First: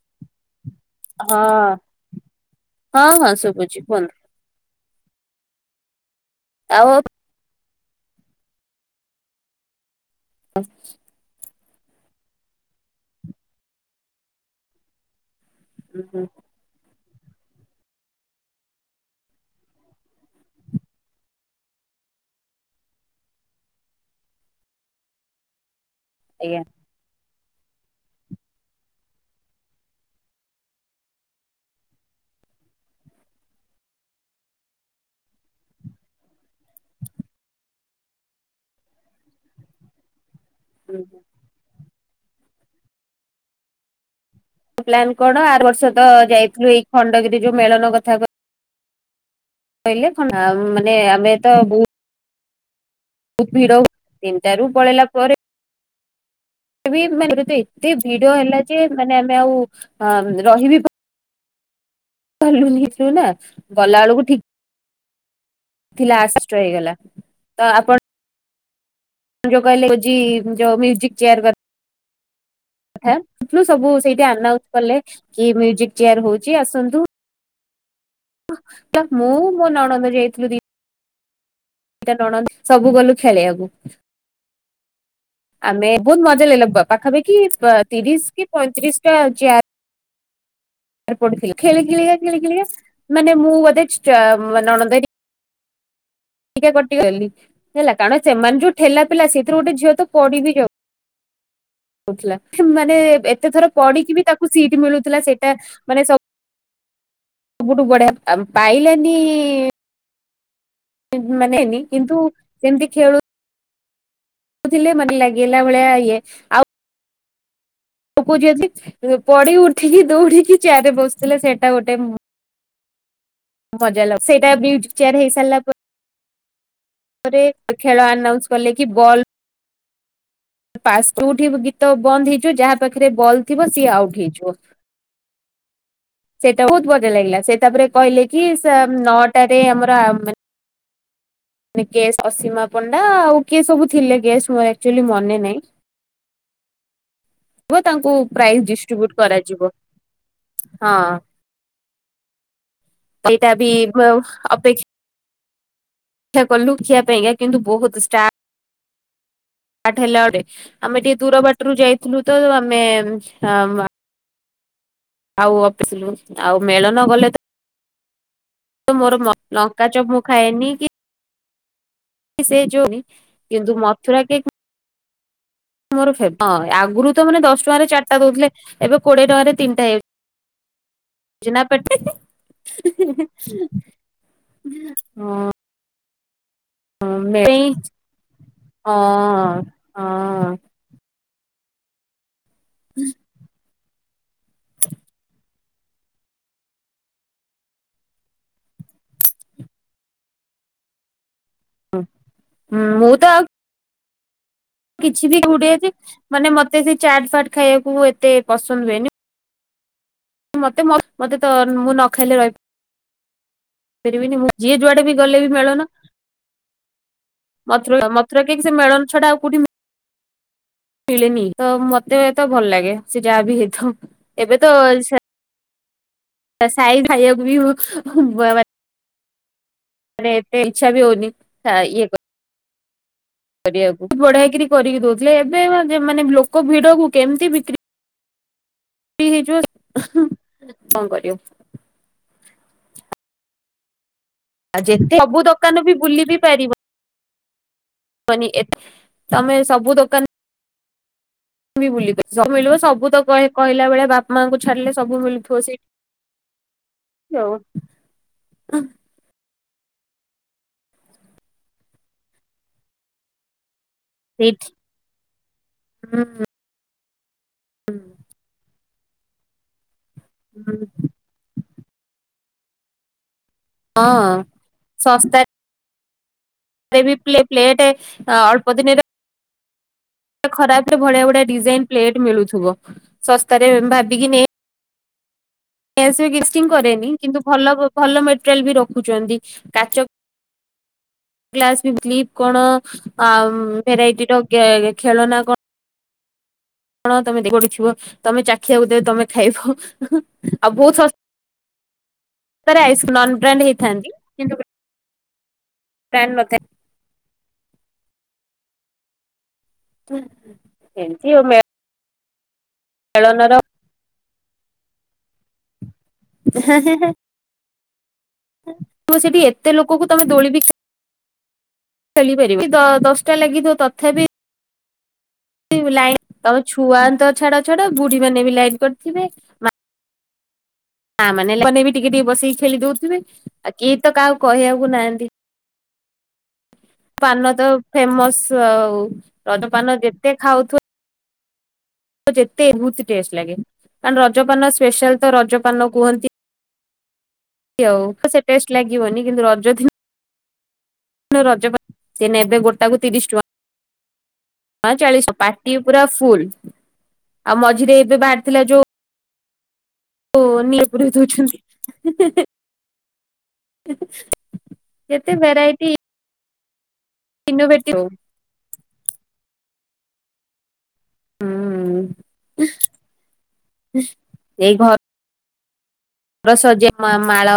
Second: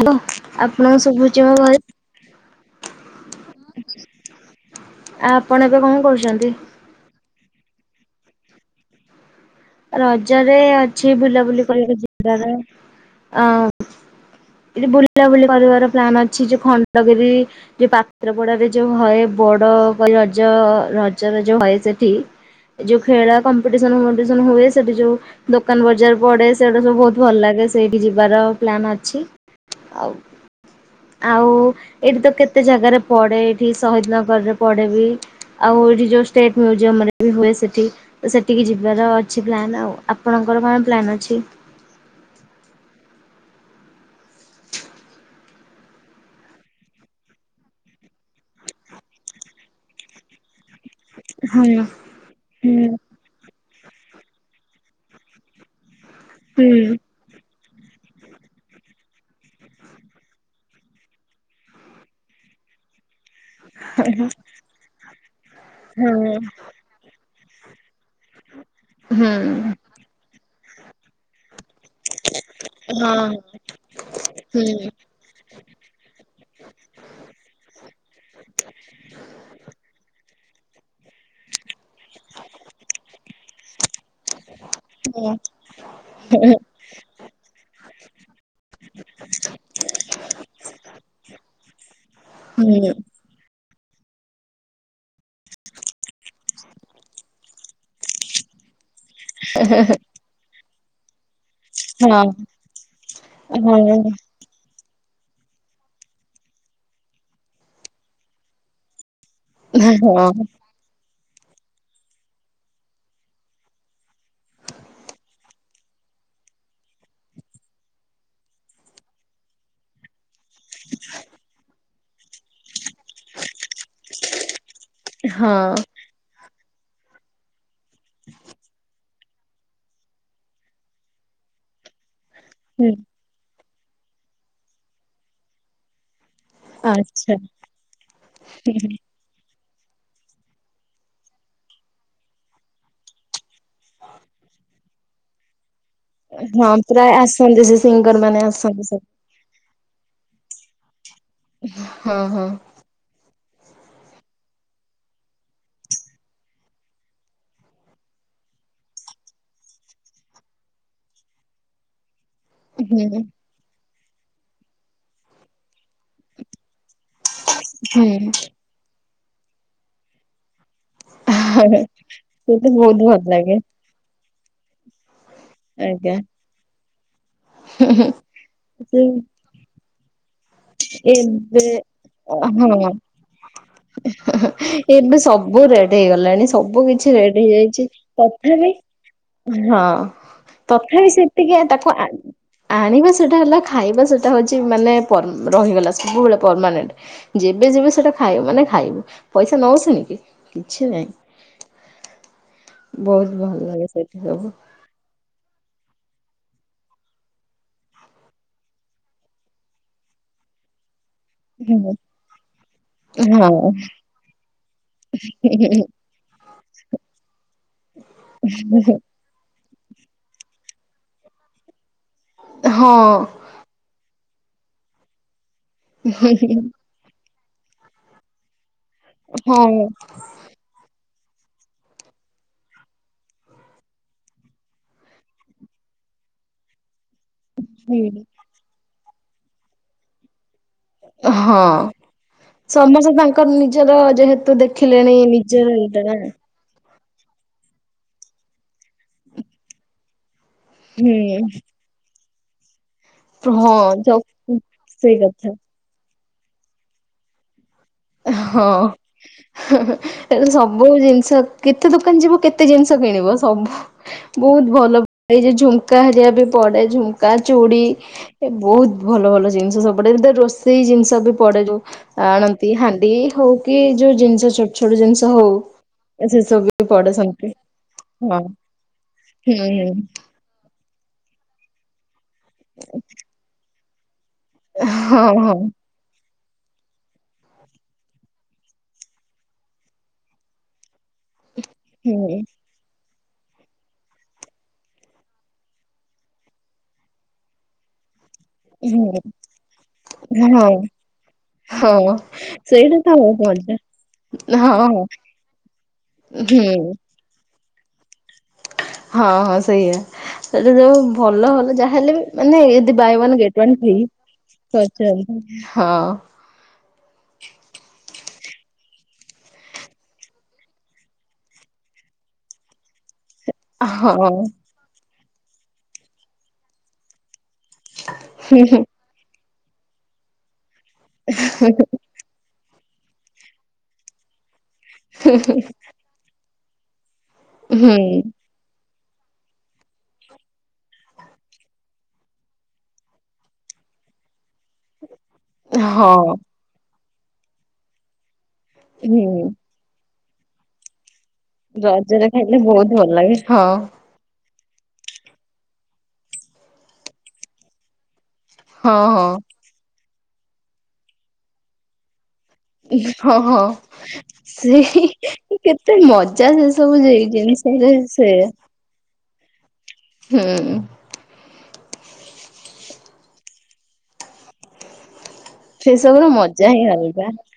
Hello ଆପଣଙ୍କୁ ସୁଭୁଚି ମୋ ହଁ ଭଲସ୍? ହଁ ହଁ ଶୁଭୁଛି କୁହନ୍ତୁ ଆ ଆପଣ ଏବେ କଣ କରୁଚନ୍ତି? ଆଉ। ରଜରେ ଅଛି। ଟିଏ ବୁଲାବୁଲି କରିକି ଯିବାରେ ଆଁ ଏଠି ବୁଲା ବୁଲି କରିବାର ପ୍ଲାନ୍ ହୁଁ ଅଛି ଯେ ଖଣ୍ଡଗିରି ଯୋଉ ପାତ୍ରପଡାରେ ଯୋଉ ହଏ ପୋଡ ରଜ ରଜର ଯୋଉ ହଏ ସେଠି ଯୋଉ ଖେଳ କମ୍ପିଟେନସ ଫମ୍ପିଟେସନ ହୁଏ ସେଠି ଯୋଉ ଦୋକାନ ବଜାର ପଡେ ଆଜ୍ଞା। ସେଡା ସବୁ ଭଲ ଲାଗେ। ସେଇଠି ଯିବାର ପ୍ଲାନ୍ ଅଛି। ଆଉ ଆଉ ଏଇଠି ତ କେତେ ଜାଗାରେ ପଡେ ଏଠି। ଶହିଦନଗରରେ ପଡ଼େ ବି। ଆଉ ଏଇଠି ଯୋଉ ଷ୍ଟେଟମ୍ୟୁଜିୟମରେ ବି ହୁଏ ସେଠି ସେଠିକି ଯିବାର ଅ ଅଛି ପ୍ଲାନ୍ ଆଉ। ଆପଣଙ୍କର କଣ ହୁଁ ପ୍ଲାନ୍ ହୁଁ। ଅଛି? ପ୍ଲାନ କଣ ଆର ବର୍ଷ ତ ଯାଇଥିଲୁ ଏଇ ଖଣ୍ଡଗିରି ଯୋଉ ମେଳଣ କଥା କ କହିଲେ କଣ ମାନେ ଆମେ ତ ହଁ ବହୁ ହୁଁ। ବହୁତ ଭିଡ, ତିନିଟାରୁ ପଳେଇଲା ପରେ ହୁଁ [inaudible] ମାନେ ଏତେ ଭିଡ ହେଲା ଯେ ମାନେ ଆମେ ଆଉ ରହିବି‌ ପା ପାରିଲୁନି [inaudible] ହେଲା। ଗଲା ବେଳକୁ ଠିକ୍ ଥିଲା ହଁ। [unintelligible] ହେଇଗଲା ତ ଆପଣ ହଁ ଯୋଉ କହିଲେ ହଉଛି ଯୋଉ ମ୍ୟୁଜିକ୍ ଚେୟାର କର। [inaudible] ସବୁ ସେଇଠି ଆନାଉନ୍ସ ହୁଁ। ହୁଁ କଲେ। କି ମ୍ୟୁଜିକ୍ ଚେୟାର ହଉଛି ଆସନ୍ତୁ। ମୁଁ ମୋ ନଣନ୍ଦ ଯାଇଥିଲୁ ଦି ଦିଟା ନଣଦ ସବୁ ଗଲୁ ଖେଳିବାକୁ। ହୁଁ। ଆମେ ବହୁତ ମଜା ଲାଗିଲା [inaudible] ପାଖାପାଖି ତିରିଶ କି ପଇଁତିରିଶଟା ଚେୟାର ହ [inaudible] ର ପଡିଥିଲା, ଖେଳି ଖେଳିକା-ଖେଳି ଖେଳିକା ହୁଁ ମାନେ ମୁଁ ବୋଧେ ଚ ଆ-ଆ ମା ନଣନ୍ଦ ହେରି ଟିକେ କଟିଗଲି, ହେଲା କାରଣ ସେମାନେ ଯୋଉ ଠେଲାପେଲା ସେଥିରୁ ଗୋଟେ ଝିଅ ତ ପଡିବି ଯାଉ ଉ ହଁ। ଥିଲା ମାନେ ଏତେ ଥର ପଡିକି ବି ତାକ୍ [inaudible] ସିଟ୍ ମିଳୁଥିଲା ସେଇଟା ମାନେ ସବ୍ ସବୁଠୁ ବଢିଆ ଆମ୍ ପାଇଲାନି ହଁ। ମାନେ ହେଇନି କିନ୍ତୁ ସେମିତି ଖେଳୁ [inaudible] ଥିଲେ ମାନେ ଲାଗିଲା ଭଳିଆ ଇଏ ଆଉ ଗପୁଛନ୍ତି, ପଡି ଉଠିକି ଦୌଡିକି ଚେୟାରେ ବସିଥିଲା ସେଟା ଗୋଟେ ମୁଁ ମଜା ଲାଗ ସେଇଟା ବି ମ୍ୟୁଜିକ୍ ଚେୟାର ହେଇ ସାରିଲା ପରେ ପରେ ଖେଳ ଆନାଉନ୍ସ କଲେ କି ବଲ୍ [inaudible] ଯୋଉଠି ଗୀତ ବନ୍ଦ ହେଇଯିବ ଯାହା ହୁଁ ପାଖରେ ବଲ୍ ଥିବ ସିଏ ଆଉଟ୍ ହେଇଯିବ। ‌ ସେଇଟା ବହୁତ ବଢିଆ ଆଚ୍ଛା ଲାଗିଲା, ସେ ତାପରେ କହିଲେ କି ସେ ନଅଟାରେ ଆମର ଆ ମାନ୍ ମାନେ ଗେଷ୍ଟ୍ ଅସୀମା ପଣ୍ଡା ଆଉ କିଏ ସବୁ ଥିଲେ ଗେଷ୍ ମୋର ଆକ୍ଚୁଆଲି ମନେ ନାଇଁ। ହଁ ପ୍ରାୟ ଆସନ୍ତି ସେ ତାଙ୍କୁ ସିଙ୍ଗରମାନେ ପ୍ରାଇଜ ଆସନ୍ତି ସବୁ। ଡିଷ୍ଟ୍ରିବ୍ୟୁଟ କରାଯିବ, ହଁ। ହଁ-ହଁ। ଏଇଟା ବି ଆଉ ଅପେକ୍ଷ୍ ଅପେକ୍ଷା କଲୁ ଦେଖିଆ ପାଇଁକା କିନ୍ତୁ ବହୁତ ଷ୍ଟା ଟାଟ୍ ହେଲା ବଟେ ଆମେ ଟିକେ ଦୂର ବାଟରୁ ଯାଇଥିଲୁ ତ ଆମେ ହୁଁ ଆଁ-ଆଁ ଆଉ [inaudible] ଆଉ ମେଳଣ ଗଲେ ତ ହୁଁ। ତ ମୋର [inaudible] ଲଙ୍କା ଚପ୍ ମୁୁଁ ଖାଏନି କି ହାଁହାଁହେଁ, ସେ ସେଇଟା ଯୋଉନି ବହୁତ ଭଲ ଲାଗେ। କିନ୍ତୁ ମଥୁରା କେକ୍ [unintelligible] ମୋର ଆଜ୍ଞା। ଫେବ୍, ହଁ ଆଗରୁ ତ ମାନେ ଦଶ ଟଙ୍କାରେ ଚାରିଟା ଦଉଥିଲେ ଏବେ କୋଡିଏ ଟଙ୍କାରେ ତିନିଟା ହେଇ ଏବେ ହଁ। ଏବେ ହଁ ସବୁ ରେଟ୍ ହେଇଗଲାଣି। ସବୁ କିଛି ରେଟ ହେଇଯାଇଛି, ତଥାପି ହଁ। ତଥାପି ସେତିକି ତାକୁ ଆଣିବା ସେଟା ହେଲା ଖାଇବା ସେଟା ହଉଛି ମାନେ ରହିଗଲା [unintelligible] ସବୁବେଳେ ପରମାନେଣ୍ଟ୍। ଯେବେ ଯିବ ସେଟା ଖାଇବ ମାନେ ଖାଇବୁ ପଇସା ନଉ ସେମିତି କିଛି ନାହିଁ। ମୁଁ ତ ବହୁତ ଆଉ ଭଲ ଲାଗେ ସେଠି ସବୁ। କିଛି ବି [unintelligible] ଅଛି ମାନେ ମତେ ସେ ଚାଟ୍ ଫାଟ୍ ଖାଇବାକୁ ଏତେ ପସନ୍ଦ ହୁଏନି। ମତେ ମୋ ମତେ ତ ମୁଁ ନ ଖାଇଲେ ରହିବ ହଁ -ପାରିବିନି ମୁଁ ଯିଏ ଯୁଆଡେ ବି ଗଲେ ବି ମେଳନ [inaudible] ମଥୁରା ମଥୁରା କେକ୍ ସେ ମେଳନ ଛଡା ଆଉ କୋଉଠି -ମିଳେନି ତ ମତେ ତ ଭଲ ଲାଗେ। ହଁ ସେ ଯାହା ବି ହେଇଥାଉ। ଏବେ ତ ହୁଁ। ତ ସାଈ ଖାଇବାକୁ ବି [unintelligible] ହଁ। ମାନେ ଏତେ ଇଚ୍ଛା ବି ହଉନି। ଖା ଇଏ [unintelligible] କରିବାକୁ ବଢିଆକିରି କରିକି ଦଉଥିଲେ। ଏବେ ମାନେ ଲୋକ ଭିଡକୁ କେମିତି ବିକ୍ରି [unintelligible] କଣ କରିବ ହଁ, ସମସ୍ତେ ତାଙ୍କର ନିଜର ଯେହେତୁ ତ ଆଉ ଯେତେ ଦେଖିଲେଣି ସବୁ ନିଜର ଦୋକାନ ବି ଇଏଟା ନା। ବୁଲି ବନିଏ [unintelligible] ତମେ ସବୁ ଦୋକାନ ହୁଁ। ବି ବୁଲି [unintelligible] ସବୁ ମିଳିବ ସବୁ ତ ହଁ କହିଲା ଭଳିଆ ଯ ବାପା ମାଙ୍କୁ ଛାଡିଲେ ସେଇ ସବୁ କଥା ମିଳୁଥିବ ସେଇ ହଉ। ହଁ। [inaudible] ସବୁ ଜିନିଷ କେତେ ଦୋକାନ ଯିବ କେତେ ଜିନିଷ କିଣିବ ସବୁ ବହୁତ ସେଇଠି ଭଲ [unintelligible] ଝୁମୁକା ହରିକା ହୁଁ। ବି ପଡେ ଝୁମ୍ ଝୁମୁକା ଚୁଡି ଏ ବହୁତ ଭଲ ଭଲ ଜିନିଷ ସବୁ ପଡେ। ଦ ରୋଷେଇ ଜିନିଷ ବି ପଡେ ଯୋଉ ଆଣନ୍ତି। ହାଣ୍ଡି ହଉ କି ଯୋଉ ହଁ ଜିନିଷ ଛୋଟ ଛୋଟ ଜିନିଷ ହଉ ସେସବୁ ରେବି ପ୍ଲେ- ପ୍ଲେଟ ଅଳ୍ପ ଦିନିରେ ହୁଁ ହୁଁ। ଖରାପ ରେ ଭଢିଆ ଭଢିଆ ଡିଜାଇନ ପ୍ଲେଟ ମିଳୁଥିବ। ଶସ୍ତାରେ ଭାବିକି ନେଇ ହଁ ହଁ। [unintelligible] କିନ୍ତୁ ଭଲ ଭଲ ମେଟେରିଆଲ ବି ରଖୁଛନ୍ତି। କାଚ ଗ୍ଲାସ ବି କ୍ଲିପ୍ ହୁଁ କଣ ଆଉ ଭେରାଇଟିର ଗେ ଖେଳନା କ କଣ ତମେ [unintelligible] ଥିବ ତମେ ଚାଖିଆକୁ ଦେ ଚେ ହୁଁ ତମେ ଖାଇବ ହଁ ଆଉ ବହୁତ ଶ ହଁ ସେଇଟା ତ ବ୍ରାଣ୍ଡ ମଜା। ହେଇଥାନ୍ତି କିନ୍ତୁ ହଁ ହଁ। ବ୍ରାଣ୍ଡ ନଥାଏ। ହୁଁ। ହଁ ହଁ ସେଇଆ ସେଠା ଯଉ ଏମିତି ଆଉ ଭଲ ହେଲେ ଯାହା ହେଲେ ବି ମାନେ ଏ ଯଦି ବାଏ ୱାନ ଗେଟ୍ ମେଳନର ୱାନ ଫ୍ରି [unintelligible] ହଁ। ହେଁ ହେଁ ହେଁ। ତମେ ସେଠି ଏତେ ଲୋକକୁ ତମେ ଦୋଳି ବି ଖେଳିପାରିବନି ଦ ଦଶଟା ଲାଗିଥିବ ତଥାପି ହଁ ଲାଇନ, ତମେ ଛୁଆ ତ ଛାଡ ଛାଡ ବୁଢୀ ମାନେ ବି ଲାଇନ୍ କରିଥିବେ। ମା ମାନେ ଲୋକେ ମାନେ ବି ଟିକେ ଟିକେ ବସେଇକି ଖେଳି ଦଉଥିବେ। ଆଉ କିଏ ତ କାହାକୁ କହିବାକୁ ନାହାନ୍ତି। [unintelligible] ପାନ ତ ହୁଁ ଫେମସ୍ ଆଉ ରଜପାନ ଯେତେ ଖାଉଥିବ ଯେତେ ବହୁତ ଟେଷ୍ଟ ଲାଗେ। କାରଣ ରଜପାନ ସ୍ପେଶାଲ ତ ରଜପାନ କୁହନ୍ତି ହଁ ଆଉ ସେ ଟେଷ୍ଟ ଲାଗିବନି ହୁଁ କିନ୍ତୁ ରଜ ଦି ନ ରଜ ପାନ ରଜରେ ସିଏ ଖାଇଲେ ନେବେ ବହୁତ ଗୋଟାକୁ ଭଲ ତିରିଶ ଲାଗେ ଟଙ୍କା ହଁ ଚାଳିଶ ଟଂକା, ପାଟି ପୁରା ଫୁଲ। ଆଉ ମଝିରେ ଏବେ ବାହାରି ହଁ ହଁ। ନିଆଁ ପୁରେଇ ଦଉଛନ୍ତି। ହଁ ହଁ ସେଇ କେତେ ମଜା ସେ ସବୁ ସେଇ ଜିନିଷ ରେ ଇନୋଭେଟିଭ ହୁଁ। ସେ ହୁଁ। ଏଇ ଘର ସେ ସବୁ ମ ଘରେ ସଜେଇବା, ମାଳ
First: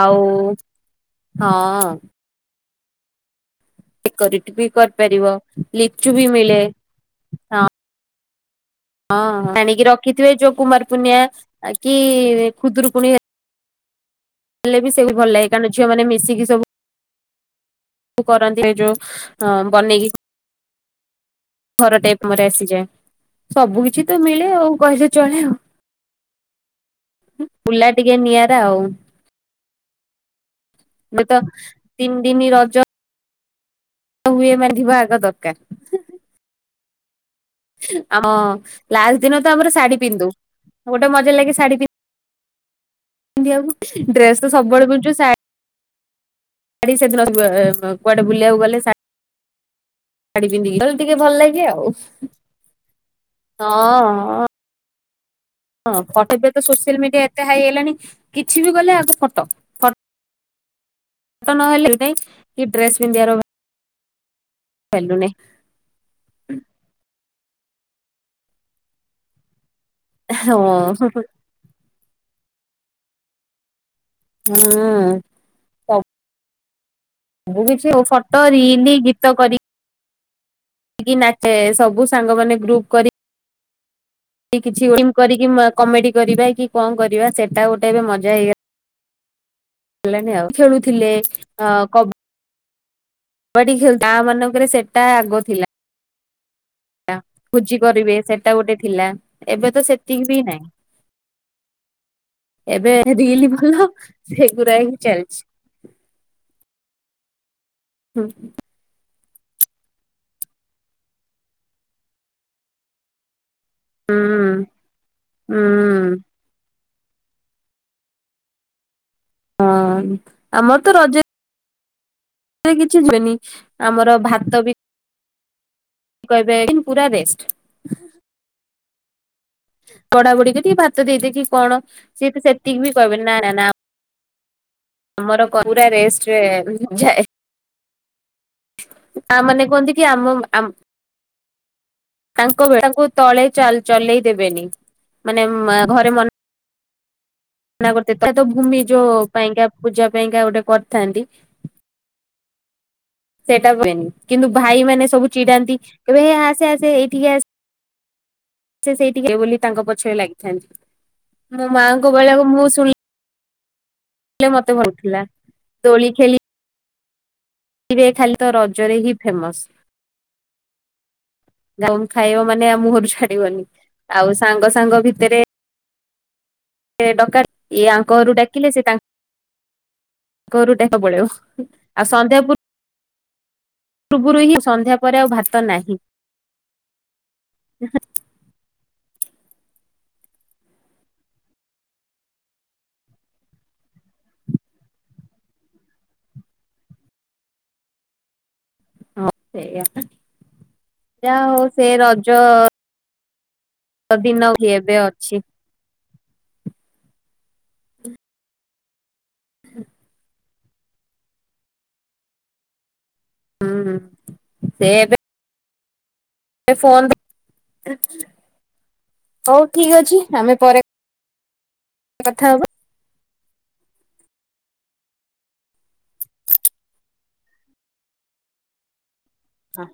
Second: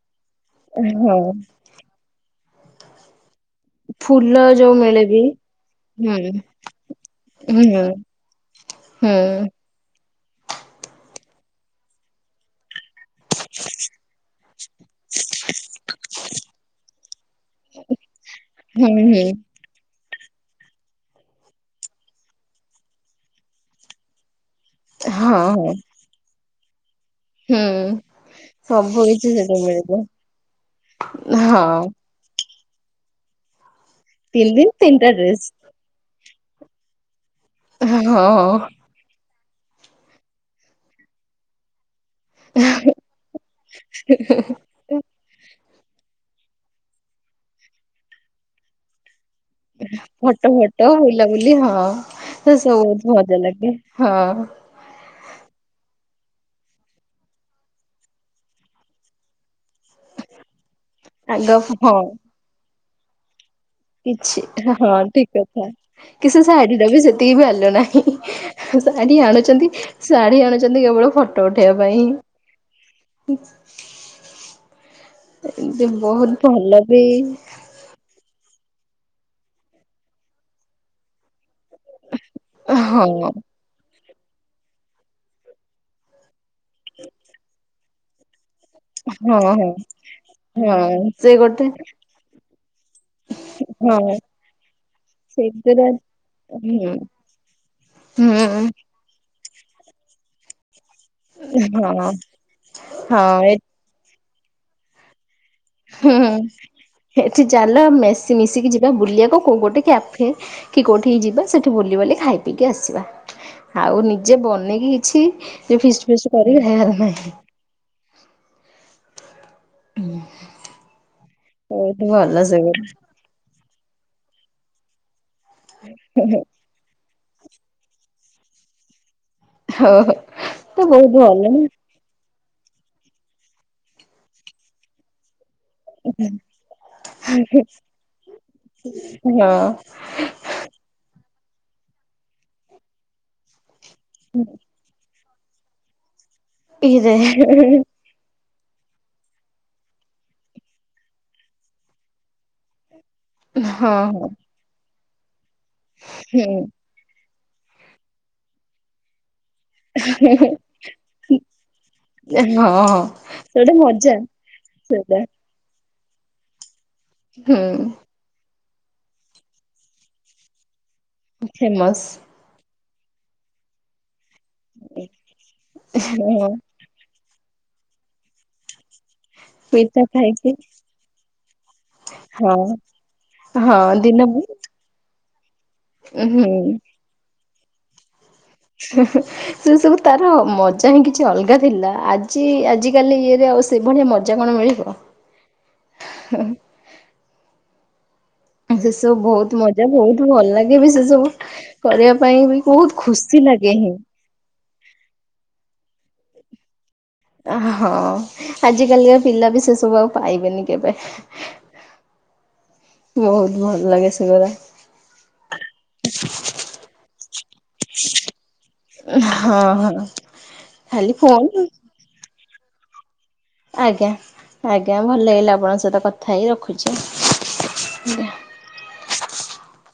ଆଉ ହଁ। ହଁ। ଫୁଲ ଡେକୋରେଟ ବି ଯୋଉ ମିଳେ ବିି। କରିପାରିବ ଲିଚୁ ବି ମିଳେ। ହୁଁ ହୁଁ। ହଁ ଆଣିକି ରଖିଥିବେ ଯୋଉ କୁମାର ପୂର୍ଣ୍ଣିମା କି ଖୁଦୁରୁକୁଣୀ [inaudible] ହେଲେ ବି ସବୁ ଭଲ ଲାଗେ। କାରଣ ଝିଅ ମାନେ ମିଶିକି ସବୁ କରନ୍ତି ହୁଁ ଯୋଉ ହୁଁ ଅ ବନେଇକି ଘର ଟାଇପ [unintelligible] ଆସିଯାଏ। ସବୁ କିଛି ତ ମିଳେ ଆଉ କହିଲେ ହଁ ଚଳେ ଆଉ। ହଁ ବୁଲା ହୁଁ ଟିକେ ନିଆଁରା ଆଉ। ସବୁ କିଛି ସେଠି ମିଳିବ ଏବେ ତ ହଁ ତିନି ଦିନ ରଜ ହୁଏ ତିନଦିନ ମାନେ ଥିବା ତିନିଟା ଆଗ ଡ୍ରେସ। ଦରକାର ହଁ ଲାଷ୍ଟ ଦିନ ତ ଆମର ଶାଢୀ ପିନ୍ଧି ଦଉ, ଗୋଟେ ମଜା ଲାଗେ ଶାଢୀ ପିନ୍ଧି [inaudible] ଆକୁ ଡ୍ରେସ ତ ସବୁବେଳେ ପିନ୍ଧୁଛୁ ଶାଢ଼ୀ ସେଦିନ କୁଆଡେ ବୁଲିବାକୁ ଗଲେ ଶାଢୀ ଫଟୋ ପିନ୍ଧିକି ଫୋଟ ଗଲେ ଟିକେ ଭଲ ବୁଲାବୁଲି ଲାଗେ ହଁ ଆଉ ସେ ସବୁ ବହୁତ ମଜା ଲାଗେ ହଁ। ହଁ ଫଟୋ। ଏବେ ତ ସୋସିଆଲ ମିଡିଆ ଏତେ ହାଇ ହେଲାଣି କିଛି ବି କଲେ ଆଗ ଫଟୋ। ଆଗ ନହେଲେ ହଁ ନାଇଁ ଡ୍ରେସ ପିନ୍ଧିବାର କିଛି ହଁ ଭାଲ୍ୟୁ ନାହିଁ ଠିକ କଥା। କି ସେ ଶାଢୀର ବି ସେତିକି ଭ୍ୟାଲୁ ନାହିଁ। ଶାଢୀ ଆଣୁଛନ୍ତି ଶାଢୀ ହଁ ଆଣୁଛନ୍ତି କେବଳ ଫଟୋ ଉଠେଇବା ପାଇଁ। ହଁ। ଏ ବହୁତ ଭଲ ବି। ମୁଁ ବି ସେ ଆଉ ଫଟୋ, ରିଲ, ଗୀତ କରିକି ନା ସବୁ ସାଙ୍ଗମାନେ ଗ୍ରୁପ୍ କରି ହଁ କିଛି କରିକି କମେଡି କରିବା କି କଣ କରିବା ସେଟା ଗୋଟେ ଏବେ ମଜା ହେଇଗ ହଁ ହଁ ହଁ। ଖେଳୁଥିଲେ ସେଇ ଗୋଟେ ବାଡ଼ି ଖେଳ। ହଁ ଗାଁ ମାନଙ୍କରେ ସେଟା ଆଗ ଥିଲା। ସେଗୁରା ହୁଁ। ଭୋଜି କରିବେ ହୁଁ ସେଟା ଗୋଟେ ଥିଲା ଏବେ ତ ସେତିକି ବି ନାହିଁ। ହଁ ଏବେ ହଁ ରିଲ୍ ଏ ଭଲ ସେଗୁରା ହିଁ ଚାଲିଛି। ହୁଁ ଏଠି ଚାଲ ହୁଁ ମିଶି ମିଶିକି ଯି ବୁଲିବାକୁ କୋଉ ଗୋଟେ କ୍ୟାଫେ କି କୋଉଠିଇ ଯିବା ସେଠି ବୁଲି ବାଲି ଖାଇ ପିଇକି ଆସିବା। ଆଉ ନିଜେ ବନେଇକି ହୁଁ କିଛି ଫିଷ୍ଟ ଫିଷ୍ଟ କରିି [unintelligible] ହଁ ଆମର ତ ରଜ ହଉ ତୁ ଭଲସ କିଛି ହୁଏନି ଆମର ଭାତ ବି କହିବେ ପୁରା ରେଷ୍ଟ। ହଉ ହଉ ବଢା ବୁଢିକି ଟିକେ ତ ଭାତ ବହୁତ ଦେଇଦେ ଭଲ କି କଣ ସିଏ ତ ସେତିକି ବି କହିବେନି ନା ନା ନା। ଆମର କ ପୁରା ରେଷ୍ଟରେ ଝା [unintelligible] ତା ନା ମାନେ ହଁ କୁହନ୍ତି କି ଆମ ଆମ ତାଙ୍କ ତାଙ୍କୁ ତଳେ ଚଲେଇ ଦେବେନି ମାନେ ଘରେ ମନ ଇରେ ହେ ହେ। ଗୋଟେ ତ ଭୂମି ଯୋଉ ପାଇଁକା ପୂଜା ପାଇଁକା ଗୋଟେ କରିଥାନ୍ତି। ସେଟା ହଁ ହୁଏନି ହଁ କିନ୍ତୁ ଭାଇ ମାନେ ସବୁ ଚିଡାନ୍ତି ଏବେ ହେ ହୁଁ ଆସେ ଆସେ ଏଇଠିକି ଆସେ ସେ ସେଇଠିକି ବୋଲି ତାଙ୍କ ପଛରେ ଲାଗିଥାନ୍ତି। ମୋ ମାଆଙ୍କ ବେଳେ ହଁ ମୁଁ ଶୁଣ ହଁ ସେଟା ମଜା। ମତେ ଭଲଥିଲା ସେଟା ଦୋଳି ଖେଳି ହୁଁ। ଏବେ ଖାଲି ତ ରଜରେ ହିଁ ଫେମସ୍। ଫେମସ [unintelligible] ଖାଇବ ମାନେ ଆଉ ମୁହଁରୁ ଛାଡିବନି ଆଉ ସାଙ୍ଗ ସାଙ୍ଗ ଭିତରେ ହଁ ହଁ। ଏ ଡକାତ୍ ଇଏ ଆଙ୍କ ଘରୁ ଡାକିଲେ ସେ ପିଠା ଖାଇକି ତାଙ୍କ ଘରୁ ଡାଯିବାକୁ ପଳେଇବ ଆଉ ସନ୍ଧ୍ୟା ପୁର ହଁ ହଁ। ପୁର୍ବୁ ହିଁ ସନ୍ଧ୍ୟା ପରେ ଆଉ ଭାତ ନାହିଁ। ଉ ହୁଁ। [inaudible] ହୁଁ ହୁଁ। ସେ ସବୁ ତାର ମଜା ହିଁ କିଛି ଅଲଗା ଥିଲା ଆଜି ଆଜିକାଲି ଇଏରେ ଆଉ ସେଭଳିଆ ମଜା କଣ ମିଳିବ। ହୁଁ। ସେ ସବୁ ହଁ ବୋହୁତ ସେଇଆ ମଜା ବୋହୁତ ଭଲ ଲାଗେ ବି ସେ ସବୁ। ଯାହା ହଉ ସେ କରିବା ପାଇଁ ବି ବୋହୁତ ଖୁସି ଲାଗେ ହିଁ। ତ ଦିନ ହୁଏ ଏବେ ଅଛି। ଆ ହଁ ଆଜିକାଲିଆ ପିଲା ବି ସେ ସବୁ ଆଉ ପାଇବେନି କେବେ। ବହୁତ ଭଲ ହୁଁ ଲାଗେ ସେ ଗୁରା। ସେ ଏବେ ଏ ଫୋନ ଦେଖ [unintelligible] ହଁ ହଉ ଠିକ ହଁ ଅଛି ଆମେ ପରେ ଖାଲି ଫୋନ କଥା ହବା। ଆଜ୍ଞା ଆଜ୍ଞା ଭଲ ଲାଗିଲା ଆପଣଙ୍କ ସହିତ କଥା ହେଇ ରଖୁଛି ଆଜ୍ଞା। ହଁ।